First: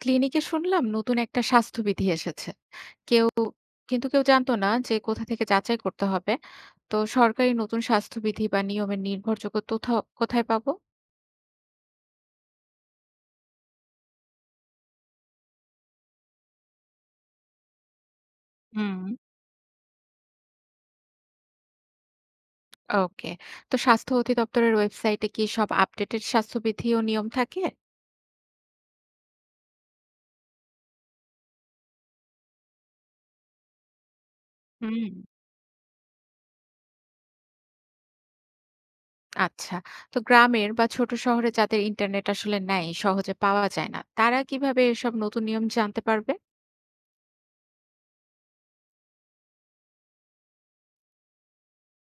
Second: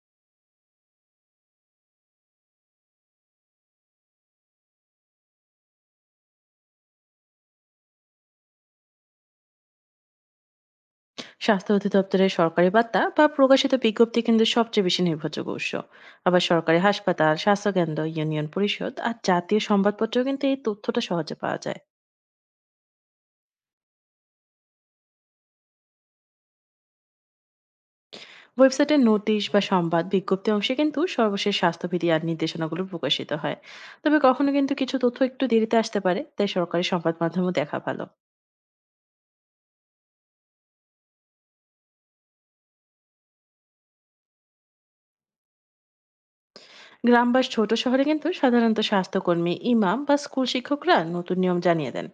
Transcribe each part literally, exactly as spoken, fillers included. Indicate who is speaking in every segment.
Speaker 1: ক্লিনিকে শুনলাম নতুন একটা স্বাস্থ্যবিধি এসেছে কেউ কিন্তু কেউ জানতো না যে কোথা থেকে যাচাই করতে হবে। তো সরকারি নতুন স্বাস্থ্যবিধি বা নিয়মের নির্ভরযোগ্য তথ্য কোথায় পাবো?
Speaker 2: স্বাস্থ্য অধিদপ্তরের সরকারি বার্তা বা প্রকাশিত বিজ্ঞপ্তি কিন্তু সবচেয়ে বেশি নির্ভরযোগ্য উৎস। আবার সরকারি হাসপাতাল, স্বাস্থ্যকেন্দ্র, ইউনিয়ন পরিষদ
Speaker 1: হুম।
Speaker 2: আর জাতীয় সংবাদপত্রেও কিন্তু এই তথ্যটা সহজে পাওয়া যায়।
Speaker 1: ওকে। তো স্বাস্থ্য অধিদপ্তরের ওয়েবসাইটে কি সব আপডেটেড স্বাস্থ্যবিধি ও নিয়ম থাকে?
Speaker 2: ওয়েবসাইটে নোটিশ বা সংবাদ বিজ্ঞপ্তি অংশে কিন্তু সর্বশেষ স্বাস্থ্যবিধি আর নির্দেশনাগুলো প্রকাশিত হয়। তবে কখনো কিন্তু কিছু
Speaker 1: হুম।
Speaker 2: তথ্য একটু দেরিতে আসতে পারে, তাই সরকারি সংবাদ মাধ্যমও দেখা ভালো।
Speaker 1: আচ্ছা। তো গ্রামের বা ছোট শহরে যাদের ইন্টারনেট আসলে নাই, সহজে পাওয়া যায় না, তারা কিভাবে এসব নতুন নিয়ম জানতে পারবে?
Speaker 2: গ্রাম বা ছোট শহরে কিন্তু সাধারণত স্বাস্থ্যকর্মী, ইমাম বা স্কুল শিক্ষকরা নতুন নিয়ম জানিয়ে দেন।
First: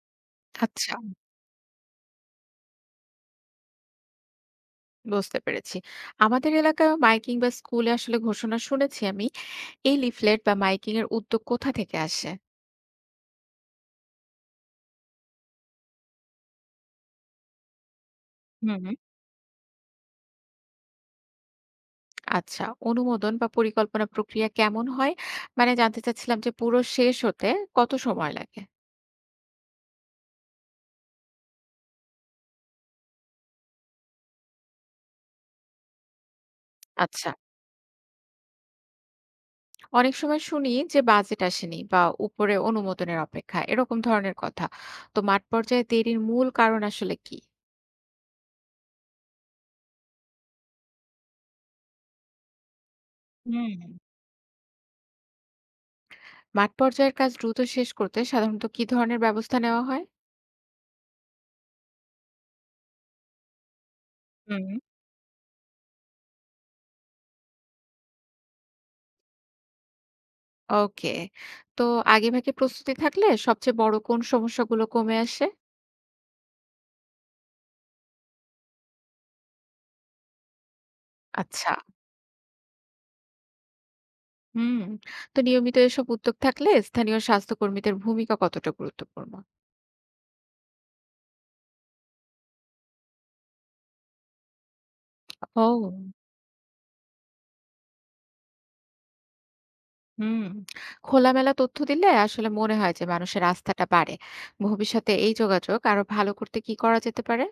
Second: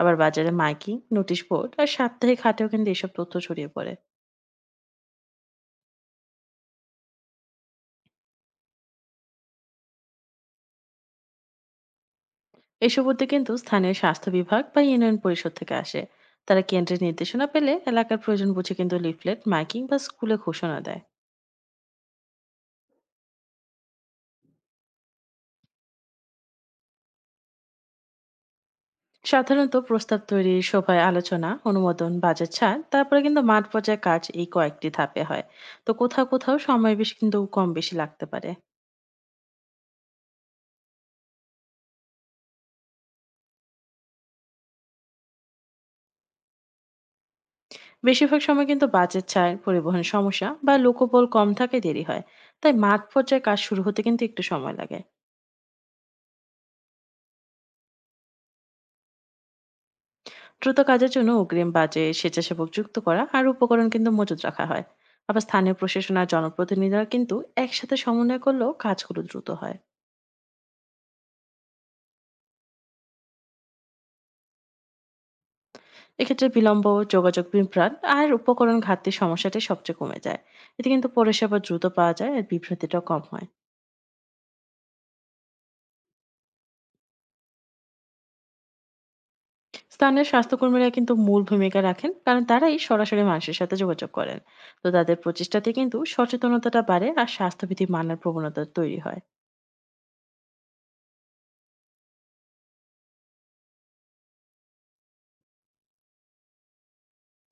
Speaker 2: আবার বাজারে মাইকিং,
Speaker 1: আচ্ছা,
Speaker 2: নোটিশ বোর্ড আর সাপ্তাহিক হাটেও কিন্তু এসব তথ্য ছড়িয়ে পড়ে।
Speaker 1: বুঝতে পেরেছি। আমাদের এলাকায় মাইকিং বা স্কুলে আসলে ঘোষণা শুনেছি আমি। এই লিফলেট বা মাইকিং এর উদ্যোগ কোথা থেকে আসে?
Speaker 2: এসব উদ্যোগ কিন্তু স্থানীয় স্বাস্থ্য বিভাগ বা ইউনিয়ন পরিষদ থেকে আসে। তারা কেন্দ্রের নির্দেশনা পেলে এলাকার প্রয়োজন বুঝে
Speaker 1: হুম।
Speaker 2: কিন্তু লিফলেট, মাইকিং বা স্কুলে ঘোষণা দেয়।
Speaker 1: আচ্ছা, অনুমোদন বা পরিকল্পনা প্রক্রিয়া কেমন হয়? মানে জানতে চাচ্ছিলাম যে পুরো শেষ হতে কত সময় লাগে?
Speaker 2: সাধারণত প্রস্তাব তৈরি, সভায় আলোচনা, অনুমোদন, বাজেট ছাড়, তারপরে কিন্তু মাঠ পর্যায়ে কাজ, এই কয়েকটি ধাপে হয়। তো কোথাও কোথাও সময় বেশ
Speaker 1: আচ্ছা,
Speaker 2: কিন্তু কম বেশি লাগতে পারে।
Speaker 1: অনেক সময় শুনি যে বাজেট আসেনি বা উপরে অনুমোদনের অপেক্ষা, এরকম ধরনের কথা। তো মাঠ পর্যায়ে দেরির মূল কারণ আসলে কি?
Speaker 2: বেশিরভাগ সময় কিন্তু বাজেট ছাড়, পরিবহন সমস্যা বা লোকবল কম থাকায় দেরি হয়। তাই মাঠ পর্যায়ে কাজ শুরু
Speaker 1: হুম।
Speaker 2: হতে কিন্তু একটু সময় লাগে।
Speaker 1: মাঠ পর্যায়ের কাজ দ্রুত শেষ করতে সাধারণত কি ধরনের ব্যবস্থা নেওয়া হয়?
Speaker 2: দ্রুত কাজের জন্য অগ্রিম বাজেট, স্বেচ্ছাসেবক যুক্ত করা আর উপকরণ কিন্তু মজুত রাখা
Speaker 1: হুম।
Speaker 2: হয়। আবার স্থানীয় প্রশাসন আর জনপ্রতিনিধিরা কিন্তু একসাথে সমন্বয় করলেও কাজগুলো দ্রুত হয়।
Speaker 1: ওকে। তো আগেভাগে প্রস্তুতি থাকলে সবচেয়ে বড় কোন সমস্যাগুলো কমে আসে?
Speaker 2: এক্ষেত্রে বিলম্ব, যোগাযোগ বিভ্রাট আর উপকরণ ঘাটতির সমস্যাটি সবচেয়ে কমে যায়। এতে কিন্তু পরিষেবা
Speaker 1: আচ্ছা।
Speaker 2: দ্রুত পাওয়া যায় আর বিভ্রাতিটাও কম হয়।
Speaker 1: হুম। তো নিয়মিত এসব উদ্যোগ থাকলে স্থানীয় স্বাস্থ্যকর্মীদের ভূমিকা কতটা গুরুত্বপূর্ণ?
Speaker 2: স্থানীয় স্বাস্থ্যকর্মীরা কিন্তু মূল ভূমিকা রাখেন, কারণ তারাই সরাসরি মানুষের সাথে যোগাযোগ করেন। তো তাদের প্রচেষ্টাতে
Speaker 1: ও,
Speaker 2: কিন্তু সচেতনতাটা বাড়ে আর স্বাস্থ্যবিধি মানার প্রবণতা তৈরি হয়।
Speaker 1: হুম। খোলামেলা তথ্য দিলে আসলে মনে হয় যে মানুষের আস্থাটা বাড়ে। ভবিষ্যতে এই যোগাযোগ আরো ভালো করতে কি করা যেতে পারে?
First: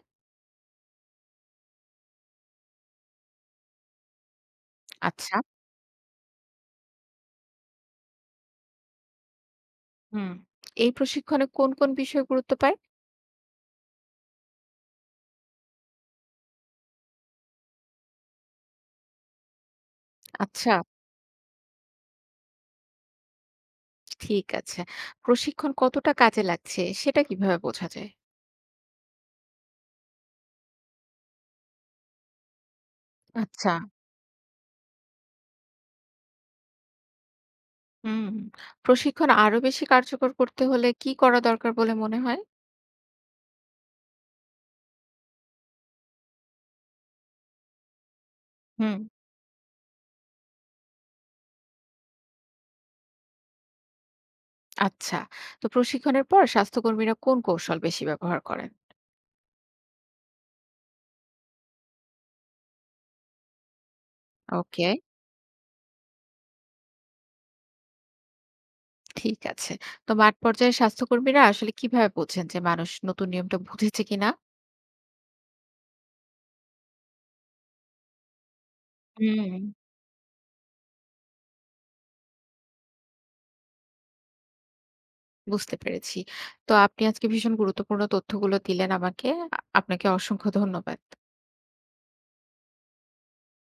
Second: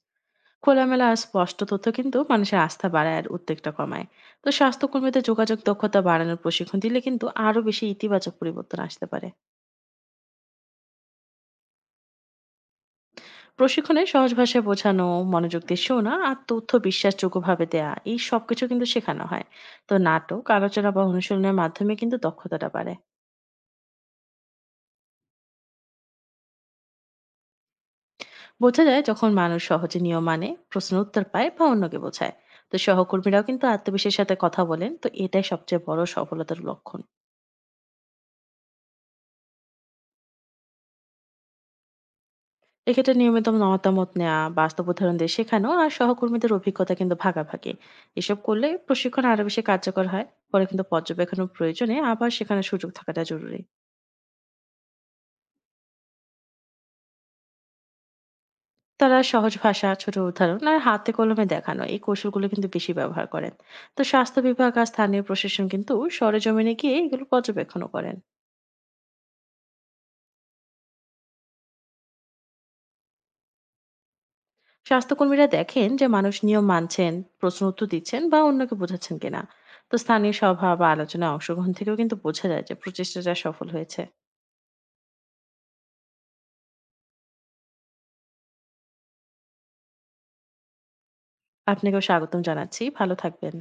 Speaker 2: খোলামেলা আর স্পষ্ট তথ্য কিন্তু মানুষের আস্থা বাড়ায় আর উদ্বেগটা কমায়। তো স্বাস্থ্যকর্মীদের
Speaker 1: আচ্ছা।
Speaker 2: যোগাযোগ দক্ষতা বাড়ানোর প্রশিক্ষণ দিলে কিন্তু আরো বেশি ইতিবাচক পরিবর্তন আসতে পারে।
Speaker 1: হুম। এই প্রশিক্ষণে কোন, কোন বিষয় গুরুত্ব পায়?
Speaker 2: প্রশিক্ষণে সহজ ভাষায় বোঝানো, মনোযোগ দিয়ে শোনা আর তথ্য বিশ্বাসযোগ্যভাবে দেয়া, এই সবকিছু কিন্তু শেখানো হয়। তো নাটক,
Speaker 1: আচ্ছা,
Speaker 2: আলোচনা বা অনুশীলনের মাধ্যমে কিন্তু দক্ষতাটা বাড়ে।
Speaker 1: ঠিক আছে। প্রশিক্ষণ কতটা কাজে লাগছে সেটা কিভাবে বোঝা যায়?
Speaker 2: বোঝা যায় যখন মানুষ সহজে নিয়ম মানে, প্রশ্ন উত্তর পায় বা অন্যকে বোঝায়। তো সহকর্মীরাও কিন্তু
Speaker 1: আচ্ছা।
Speaker 2: আত্মবিশ্বাসের সাথে কথা বলেন, তো এটাই সবচেয়ে বড় সফলতার লক্ষণ।
Speaker 1: হুম। প্রশিক্ষণ আরো বেশি কার্যকর করতে হলে কি করা দরকার বলে মনে হয়?
Speaker 2: এক্ষেত্রে নিয়মিত মতামত নেওয়া, বাস্তব উদাহরণ দিয়ে শেখানো আর সহকর্মীদের অভিজ্ঞতা কিন্তু ভাগাভাগি, এসব করলে
Speaker 1: হুম।
Speaker 2: প্রশিক্ষণ আরো বেশি কার্যকর হয়। পরে কিন্তু পর্যবেক্ষণের প্রয়োজনে আবার শেখানোর সুযোগ থাকাটা জরুরি।
Speaker 1: আচ্ছা। তো প্রশিক্ষণের পর স্বাস্থ্যকর্মীরা কোন কৌশল বেশি ব্যবহার করেন?
Speaker 2: তারা সহজ ভাষা, ছোট উদাহরণ আর হাতে কলমে দেখানো, এই কৌশলগুলো কিন্তু বেশি ব্যবহার করেন। তো স্বাস্থ্য বিভাগ আর
Speaker 1: ওকে,
Speaker 2: স্থানীয় প্রশাসন কিন্তু সরেজমিনে গিয়ে এগুলো পর্যবেক্ষণও করেন।
Speaker 1: ঠিক আছে। তো মাঠ পর্যায়ে স্বাস্থ্যকর্মীরা আসলে কিভাবে বোঝেন যে মানুষ নতুন নিয়মটা বুঝেছে কিনা?
Speaker 2: স্বাস্থ্যকর্মীরা দেখেন যে মানুষ নিয়ম মানছেন, প্রশ্ন উত্তর দিচ্ছেন বা অন্যকে বোঝাচ্ছেন কিনা।
Speaker 1: হুম।
Speaker 2: তো স্থানীয় সভা বা আলোচনায় অংশগ্রহণ থেকেও কিন্তু বোঝা যায় যে প্রচেষ্টাটা সফল হয়েছে।
Speaker 1: বুঝতে পেরেছি। তো আপনি আজকে ভীষণ গুরুত্বপূর্ণ তথ্যগুলো দিলেন আমাকে। আ আপনাকে অসংখ্য ধন্যবাদ।
Speaker 2: আপনাকেও স্বাগতম জানাচ্ছি, ভালো থাকবেন।